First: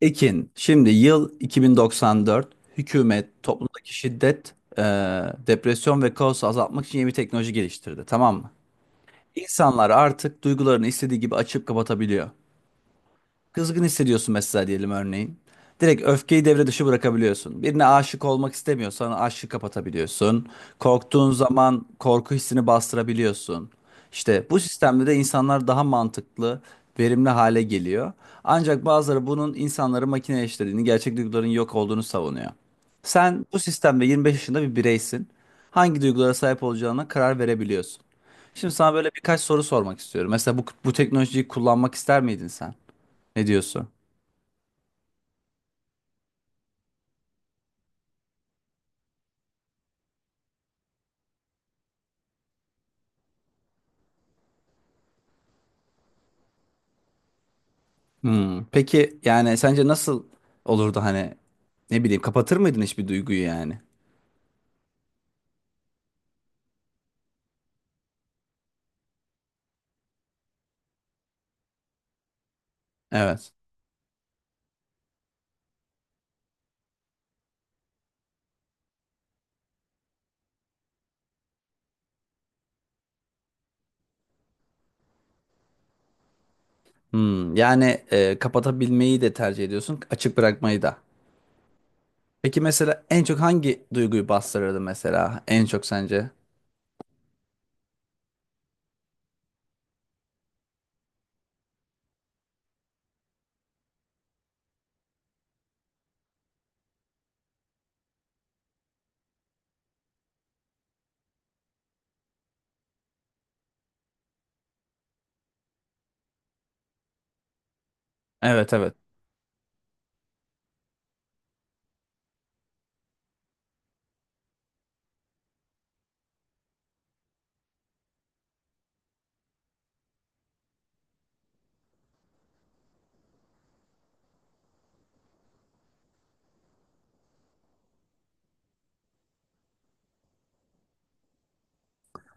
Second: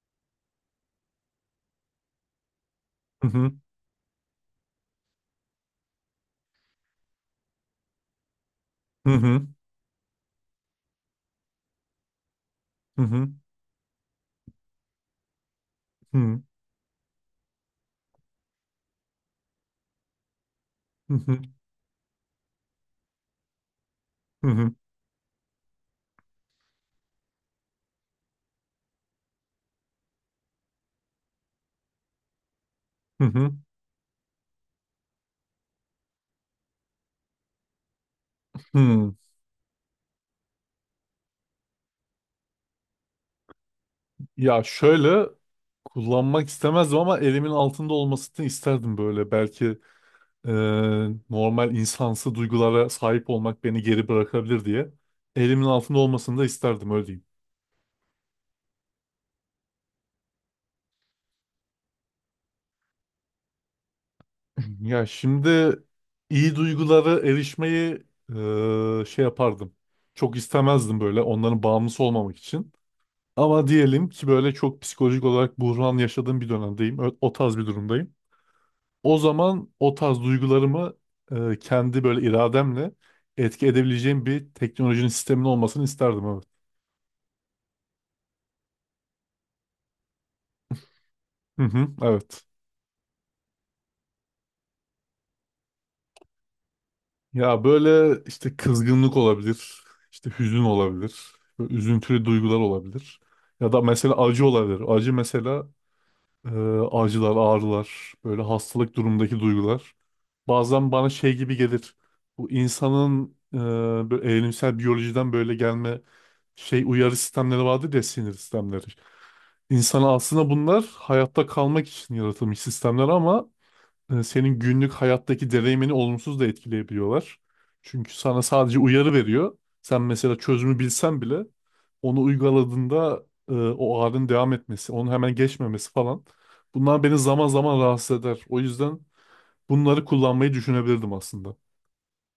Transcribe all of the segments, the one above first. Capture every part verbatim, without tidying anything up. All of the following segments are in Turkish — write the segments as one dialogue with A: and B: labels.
A: Ekin, şimdi yıl iki bin doksan dört,
B: Hı
A: hükümet
B: hı,
A: toplumdaki şiddet, e, depresyon ve kaosu azaltmak için yeni bir teknoloji geliştirdi, tamam mı?
B: hı hı,
A: İnsanlar artık duygularını istediği gibi açıp kapatabiliyor.
B: hı hı,
A: Kızgın hissediyorsun mesela diyelim örneğin. Direkt
B: hı hı,
A: öfkeyi devre dışı bırakabiliyorsun. Birine aşık olmak istemiyorsan aşkı kapatabiliyorsun. Korktuğun
B: hı
A: zaman korku hissini bastırabiliyorsun. İşte bu
B: hı,
A: sistemde de insanlar daha mantıklı, verimli hale geliyor. Ancak bazıları bunun insanları makineleştirdiğini, gerçek duyguların yok olduğunu savunuyor.
B: hı
A: Sen
B: hı,
A: bu sistemde yirmi beş yaşında bir bireysin. Hangi duygulara sahip olacağına karar verebiliyorsun. Şimdi sana böyle
B: hı.
A: birkaç soru sormak istiyorum. Mesela bu, bu teknolojiyi kullanmak ister miydin sen? Ne diyorsun?
B: Ya şöyle kullanmak istemezdim ama elimin altında olmasını isterdim böyle. Belki e, normal insansı duygulara sahip olmak beni geri bırakabilir diye. Elimin altında olmasını da isterdim öyle diyeyim.
A: Hmm. Peki yani sence nasıl olurdu hani ne bileyim kapatır mıydın hiçbir duyguyu yani?
B: Ya şimdi iyi duygulara erişmeyi e, şey yapardım. Çok istemezdim böyle onların bağımlısı olmamak için.
A: Evet.
B: Ama diyelim ki böyle çok psikolojik olarak buhran yaşadığım bir dönemdeyim. Ö- O tarz bir durumdayım. O zaman o tarz duygularımı e, kendi böyle irademle etki edebileceğim bir teknolojinin sistemin olmasını isterdim evet.
A: Hmm. Yani e, kapatabilmeyi de tercih ediyorsun, açık bırakmayı da.
B: Hı hı, evet.
A: Peki mesela en çok hangi duyguyu bastırırdı mesela en çok sence?
B: Ya böyle işte kızgınlık olabilir, işte hüzün olabilir, böyle üzüntülü duygular olabilir. Ya da mesela acı olabilir. Acı mesela Ee, acılar, ağrılar, böyle hastalık durumundaki duygular. Bazen bana şey gibi gelir. Bu insanın e, böyle evrimsel biyolojiden böyle gelme şey uyarı sistemleri vardır ya sinir
A: Evet,
B: sistemleri.
A: evet.
B: İnsan aslında bunlar hayatta kalmak için yaratılmış sistemler ama e, senin günlük hayattaki deneyimini olumsuz da etkileyebiliyorlar. Çünkü sana sadece uyarı veriyor. Sen mesela çözümü bilsen bile onu uyguladığında e, o ağrının devam etmesi, onu hemen geçmemesi falan. Bunlar beni zaman zaman rahatsız eder. O yüzden bunları kullanmayı düşünebilirdim aslında.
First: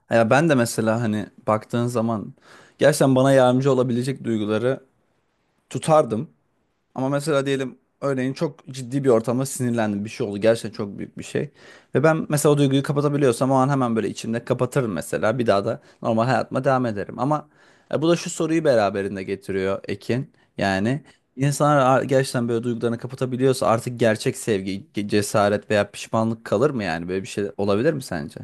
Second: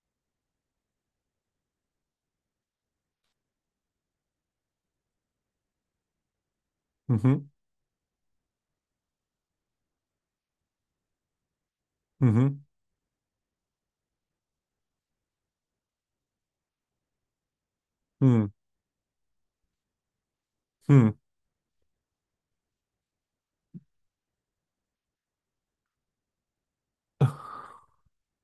A: Ya ben de mesela hani baktığın zaman gerçekten bana yardımcı olabilecek duyguları tutardım. Ama
B: Hı hı
A: mesela diyelim örneğin çok ciddi bir ortamda sinirlendim. Bir şey oldu. Gerçekten çok büyük bir şey. Ve ben mesela
B: hı
A: o duyguyu kapatabiliyorsam o an hemen böyle içimde kapatırım mesela. Bir daha da normal hayatıma devam ederim. Ama e, bu da
B: hı
A: şu
B: hı.
A: soruyu beraberinde getiriyor Ekin. Yani
B: Hı.
A: insanlar a- gerçekten böyle duygularını kapatabiliyorsa artık gerçek sevgi, ge- cesaret veya pişmanlık kalır mı yani? Böyle bir şey olabilir mi sence?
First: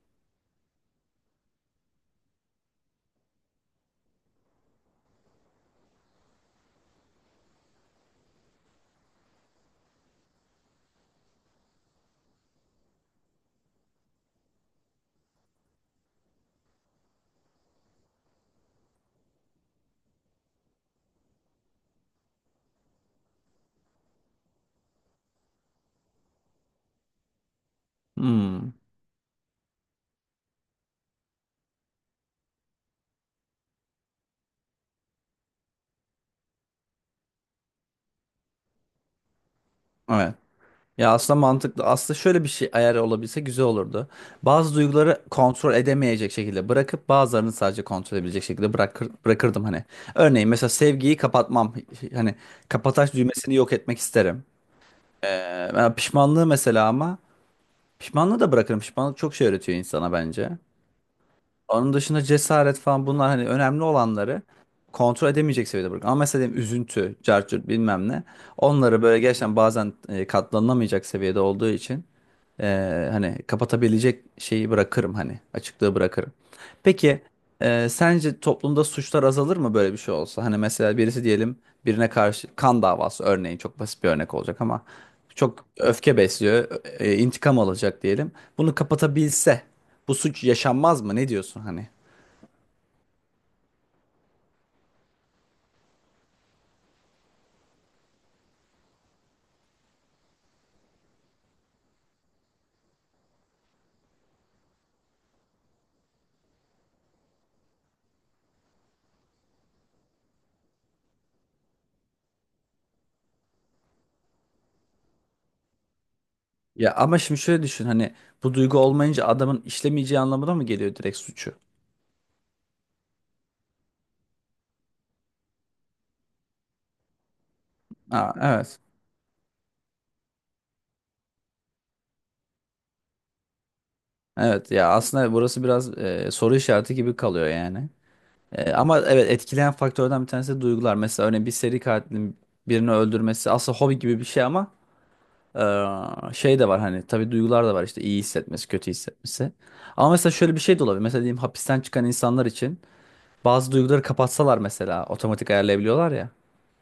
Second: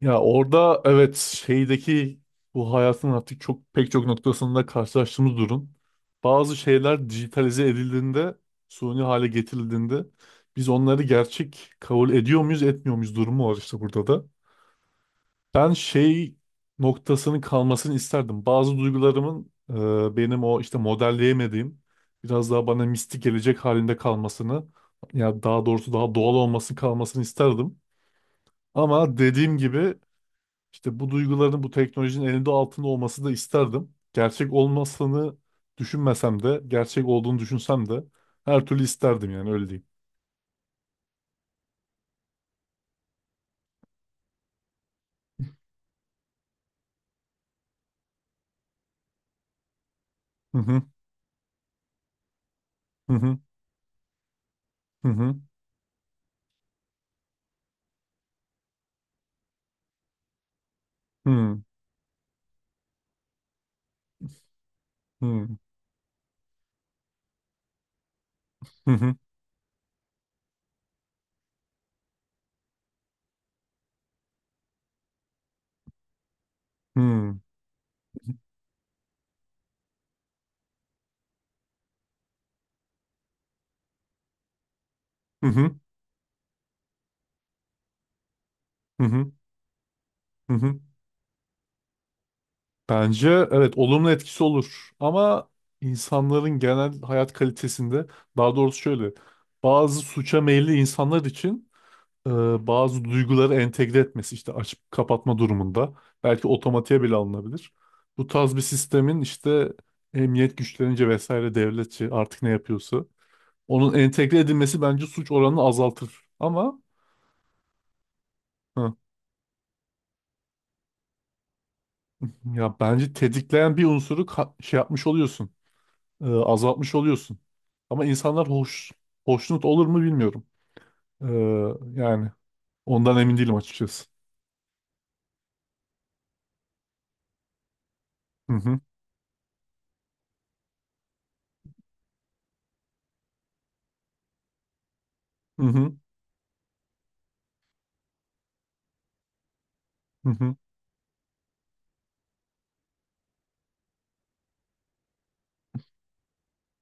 B: Ya orada evet şeydeki bu hayatın artık çok pek çok noktasında karşılaştığımız durum. Bazı şeyler dijitalize edildiğinde, suni hale getirildiğinde biz onları gerçek kabul ediyor muyuz, etmiyor muyuz durumu var işte burada da. Ben şey noktasının kalmasını isterdim. Bazı duygularımın e, benim o işte modelleyemediğim biraz daha bana mistik gelecek halinde kalmasını ya daha doğrusu daha doğal olması kalmasını isterdim.
A: Hmm.
B: Ama dediğim gibi işte bu duyguların bu teknolojinin elinde altında olması da isterdim. Gerçek olmasını düşünmesem de, gerçek olduğunu düşünsem de her türlü isterdim yani öyle diyeyim.
A: Evet. Ya aslında mantıklı. Aslında şöyle bir şey ayar olabilse güzel olurdu. Bazı duyguları kontrol edemeyecek şekilde bırakıp bazılarını sadece kontrol edebilecek şekilde bırakır, bırakırdım hani. Örneğin
B: Hı
A: mesela
B: hı
A: sevgiyi kapatmam. Hani kapataç
B: hı
A: düğmesini yok etmek isterim.
B: hı hı
A: Ee, ben pişmanlığı mesela ama pişmanlığı da bırakırım. Pişmanlık çok şey öğretiyor insana bence.
B: hı
A: Onun dışında cesaret falan bunlar hani önemli olanları kontrol
B: hı
A: edemeyecek seviyede bırak. Ama mesela diyelim üzüntü, cartçurt bilmem ne.
B: hı
A: Onları
B: hı hı
A: böyle gerçekten bazen e, katlanılamayacak seviyede olduğu için e, hani kapatabilecek şeyi bırakırım hani açıklığı bırakırım.
B: hı
A: Peki
B: hı
A: e, sence toplumda suçlar azalır mı böyle bir şey olsa? Hani mesela birisi diyelim birine karşı kan davası örneğin çok basit bir örnek olacak ama çok öfke besliyor, e, e, intikam alacak diyelim. Bunu
B: hı hı
A: kapatabilse bu suç
B: hı hı.
A: yaşanmaz mı? Ne diyorsun hani?
B: Bence evet olumlu etkisi olur ama insanların genel hayat kalitesinde daha doğrusu şöyle bazı suça meyilli insanlar için e, bazı duyguları entegre etmesi işte açıp kapatma durumunda belki otomatiğe bile alınabilir. Bu tarz bir sistemin işte emniyet güçlerince vesaire devletçi artık ne yapıyorsa onun entegre edilmesi bence suç oranını azaltır. Ama
A: Ya ama şimdi şöyle düşün hani bu duygu
B: hı,
A: olmayınca adamın işlemeyeceği anlamına mı geliyor direkt suçu?
B: ya bence tetikleyen bir unsuru ka- şey yapmış oluyorsun, e, azaltmış oluyorsun. Ama
A: Aa,
B: insanlar
A: evet.
B: hoş hoşnut olur mu bilmiyorum. E, yani ondan emin değilim açıkçası.
A: Evet ya aslında burası biraz e, soru işareti gibi kalıyor yani.
B: Hı
A: E,
B: hı
A: ama evet etkileyen faktörden bir tanesi de duygular. Mesela örneğin bir seri katilin birini öldürmesi aslında hobi gibi bir şey ama
B: hı hı
A: e, şey de var hani tabii duygular da var işte iyi hissetmesi, kötü hissetmesi. Ama mesela
B: hı
A: şöyle
B: hı.
A: bir şey de olabilir. Mesela diyelim hapisten çıkan insanlar için bazı duyguları kapatsalar mesela otomatik ayarlayabiliyorlar ya.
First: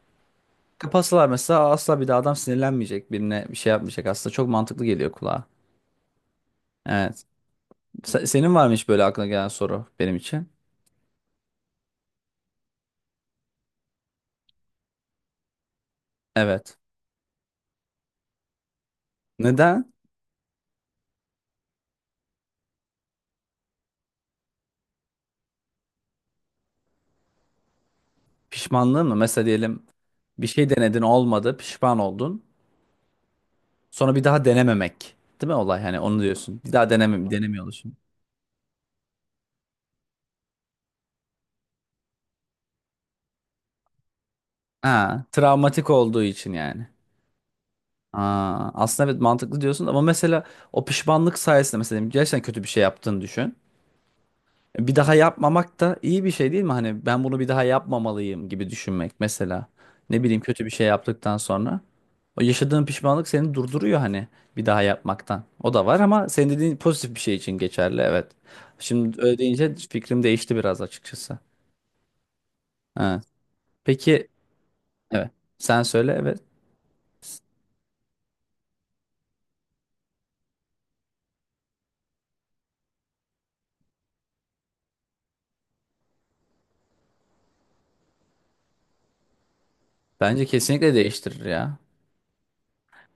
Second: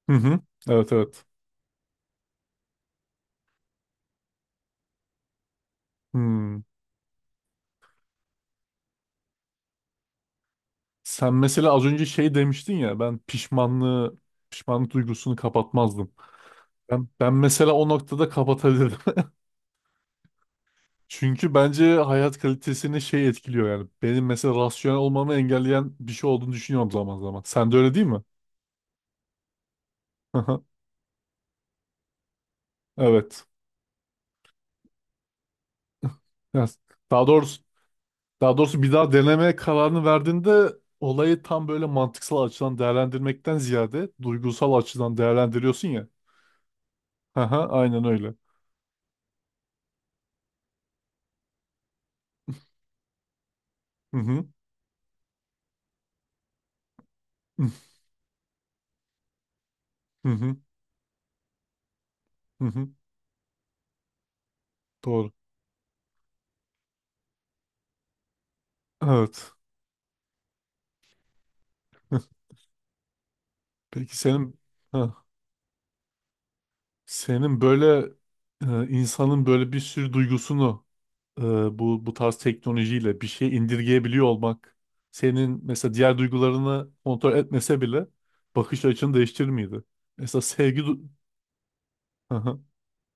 B: Hı hı. Evet evet.
A: Kapatsalar mesela asla bir daha adam sinirlenmeyecek, birine bir şey yapmayacak. Aslında çok mantıklı geliyor kulağa.
B: Hmm.
A: Evet. Se- senin var mı hiç böyle aklına gelen soru benim için?
B: Sen mesela az önce şey demiştin ya ben pişmanlığı pişmanlık duygusunu kapatmazdım.
A: Evet.
B: Ben, ben mesela o noktada kapatabilirim.
A: Neden?
B: Çünkü bence hayat kalitesini şey etkiliyor yani. Benim mesela rasyonel olmamı engelleyen bir şey olduğunu düşünüyorum zaman zaman. Sen de öyle değil mi?
A: Pişmanlığın mı? Mesela diyelim bir şey denedin olmadı, pişman oldun.
B: Evet.
A: Sonra bir daha denememek. Değil mi olay? Hani onu diyorsun.
B: Yani
A: Bir daha
B: daha
A: deneme,
B: doğrusu
A: denemiyor oluşun.
B: daha doğrusu bir daha denemeye kararını verdiğinde olayı tam böyle mantıksal açıdan değerlendirmekten ziyade duygusal açıdan
A: Ha,
B: değerlendiriyorsun
A: travmatik
B: ya.
A: olduğu için yani.
B: aha Aynen öyle.
A: Aa, aslında evet mantıklı diyorsun ama mesela o pişmanlık sayesinde mesela diyelim gerçekten kötü bir şey yaptığını düşün.
B: Hı hı.
A: E, Bir daha yapmamak da iyi bir şey değil mi? Hani ben bunu bir daha yapmamalıyım gibi düşünmek mesela. Ne
B: Hı
A: bileyim
B: hı.
A: kötü bir şey yaptıktan sonra. O
B: Hı
A: yaşadığın
B: hı.
A: pişmanlık seni durduruyor hani bir daha
B: Doğru.
A: yapmaktan. O da var ama senin dediğin pozitif bir şey için geçerli evet. Şimdi öyle
B: Evet.
A: deyince fikrim değişti biraz açıkçası. Evet.
B: Peki
A: Peki
B: senin ha,
A: evet. Sen söyle evet.
B: senin böyle e, insanın böyle bir sürü duygusunu e, bu bu tarz teknolojiyle bir şey indirgeyebiliyor olmak senin mesela diğer duygularını kontrol etmese bile bakış açını değiştirir miydi? Mesela
A: Bence
B: sevgi
A: kesinlikle
B: du-
A: değiştirir ya.
B: Hı hı,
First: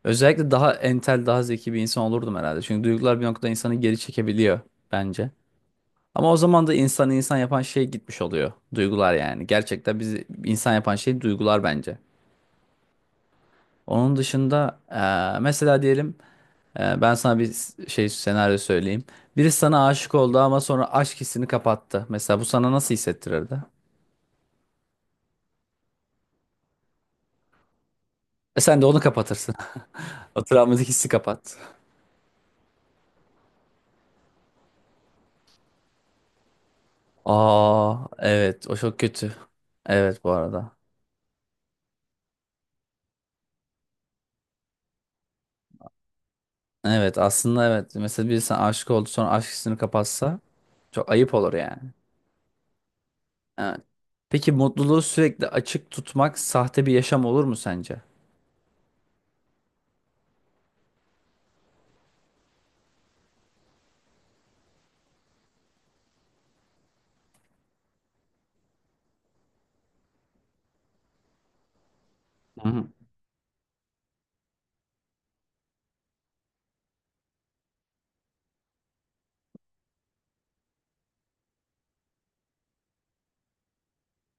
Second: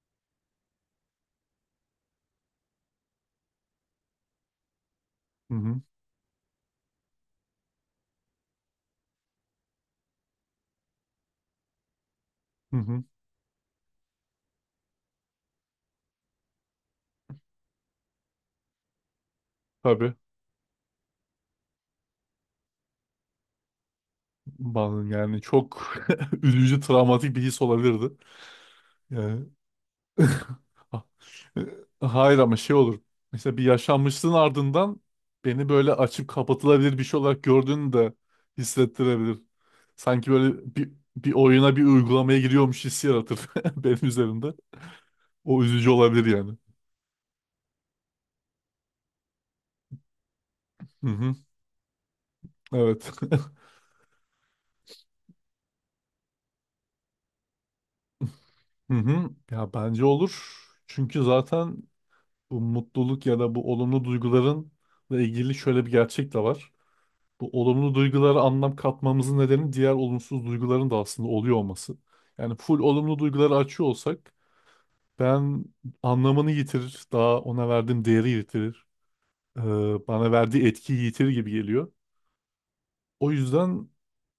A: Özellikle daha entel, daha zeki bir insan olurdum herhalde. Çünkü duygular bir noktada insanı geri çekebiliyor bence.
B: hı hı,
A: Ama o zaman da insanı insan yapan şey gitmiş oluyor. Duygular yani. Gerçekten bizi insan yapan şey duygular bence.
B: hı hı.
A: Onun dışında eee, mesela diyelim Ee, ben sana bir s- şey senaryo söyleyeyim. Biri sana
B: Tabii
A: aşık oldu ama sonra aşk hissini kapattı. Mesela bu sana nasıl hissettirirdi?
B: bazen yani çok üzücü travmatik bir his olabilirdi.
A: E sen de onu
B: Yani
A: kapatırsın. O travmatik
B: Ha-
A: hissi kapat.
B: e, Hayır ama şey olur. Mesela bir yaşanmışlığın ardından beni böyle açıp kapatılabilir bir şey olarak gördüğünü
A: Aa,
B: de
A: evet o çok kötü.
B: hissettirebilir.
A: Evet bu
B: Sanki
A: arada.
B: böyle bir, bir oyuna bir uygulamaya giriyormuş hissi yaratır benim üzerimde. O üzücü olabilir yani.
A: Evet aslında evet. Mesela biri sana aşık oldu sonra aşk hissini kapatsa
B: Hı
A: çok ayıp
B: hı.
A: olur yani.
B: Evet.
A: Evet. Peki mutluluğu sürekli açık tutmak sahte bir yaşam olur mu sence?
B: Hı hı. Ya bence olur. Çünkü zaten bu mutluluk ya da bu olumlu duygularınla ilgili şöyle bir gerçek de var. Bu olumlu duygulara anlam katmamızın nedeni diğer olumsuz duyguların da aslında oluyor olması. Yani full olumlu duyguları açıyor olsak ben anlamını yitirir, daha ona verdiğim değeri yitirir, eee, bana verdiği etkiyi yitirir gibi geliyor. O yüzden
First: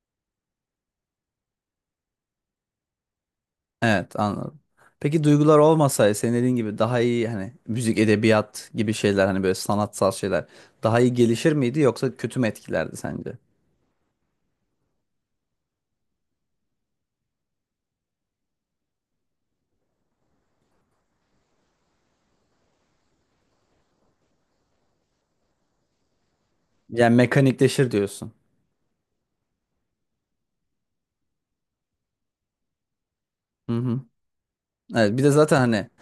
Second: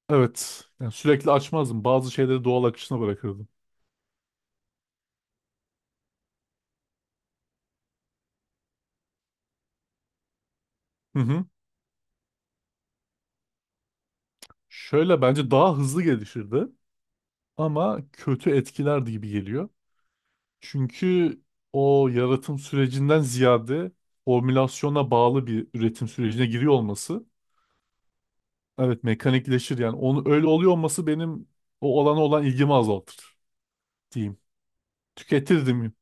B: evet yani sürekli açmazdım. Bazı şeyleri doğal akışına bırakırdım.
A: Evet anladım. Peki duygular olmasaydı senin dediğin gibi daha iyi hani müzik, edebiyat gibi şeyler hani böyle sanatsal şeyler daha iyi
B: Hı hı.
A: gelişir miydi yoksa kötü mü etkilerdi sence?
B: Şöyle bence daha hızlı gelişirdi ama kötü etkilerdi gibi geliyor. Çünkü o yaratım sürecinden ziyade formülasyona bağlı bir üretim sürecine giriyor
A: Yani
B: olması
A: mekanikleşir diyorsun.
B: evet mekanikleşir yani onu öyle oluyor olması benim o olana olan ilgimi azaltır
A: Hı hı.
B: diyeyim.
A: Evet bir de zaten hani
B: Tüketirdim.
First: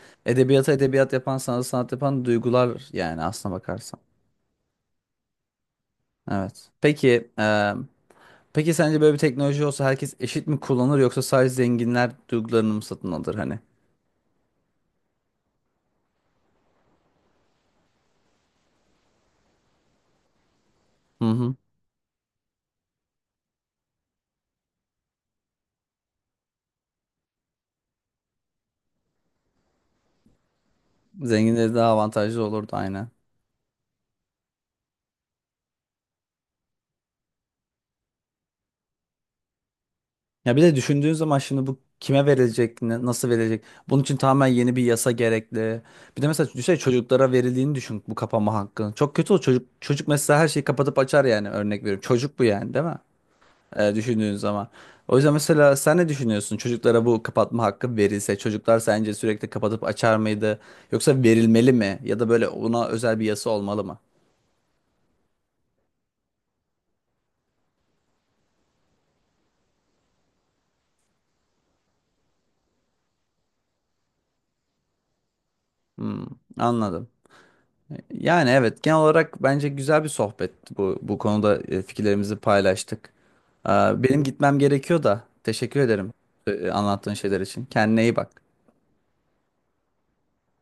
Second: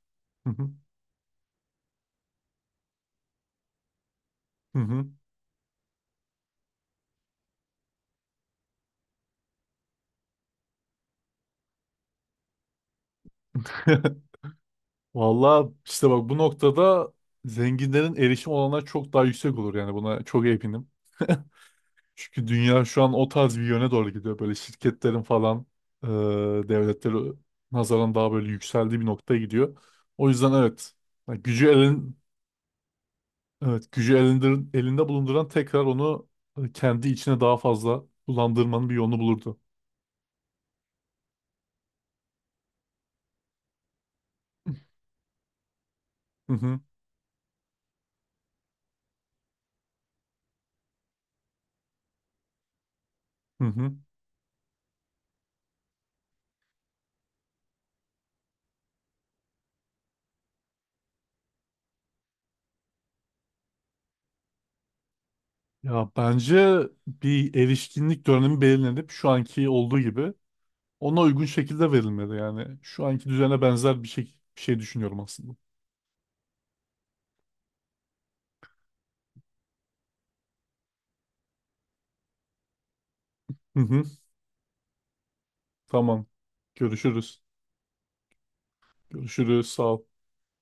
B: Hı hı.
A: edebiyata edebiyat yapan sanat sanat yapan duygular yani aslına bakarsan.
B: Hı hı.
A: Evet. Peki e, peki sence böyle bir teknoloji olsa herkes eşit mi kullanır yoksa sadece zenginler duygularını mı satın alır hani?
B: Valla işte bak bu noktada zenginlerin erişim olanlar çok daha yüksek olur yani buna çok eminim.
A: Hı hı.
B: Çünkü dünya şu an o tarz bir yöne doğru gidiyor. Böyle şirketlerin falan e, devletleri nazaran daha böyle yükseldiği bir noktaya gidiyor. O yüzden evet yani gücü
A: Zenginleri daha
B: elin
A: avantajlı olurdu aynen.
B: evet gücü elindir, elinde bulunduran tekrar onu e, kendi içine daha fazla kullandırmanın bir yolunu bulurdu.
A: Ya bir de düşündüğün zaman şimdi bu kime verilecek, ne- nasıl verilecek? Bunun için tamamen yeni bir yasa gerekli. Bir de mesela
B: Hı
A: düşünsene
B: hı,
A: çocuklara verildiğini düşün bu kapama hakkı. Çok kötü o çocuk. Çocuk mesela her şeyi kapatıp açar yani örnek veriyorum. Çocuk bu yani değil mi?
B: hı hı.
A: Ee, düşündüğün zaman. O yüzden mesela sen ne düşünüyorsun? Çocuklara bu kapatma hakkı verilse çocuklar sence sürekli kapatıp açar mıydı? Yoksa verilmeli mi? Ya da böyle ona özel bir yasa olmalı mı?
B: Ya bence bir erişkinlik dönemi belirlenip şu anki olduğu gibi ona uygun şekilde verilmeli. Yani şu anki düzene benzer bir şey, bir şey düşünüyorum aslında.
A: Hmm, anladım. Yani evet genel olarak bence güzel bir sohbetti bu bu konuda e, fikirlerimizi paylaştık.
B: Hı
A: Aa,
B: hı,
A: benim gitmem gerekiyor da teşekkür ederim
B: tamam.
A: e, anlattığın şeyler
B: Görüşürüz.
A: için. Kendine iyi bak.
B: Görüşürüz. Sağ ol.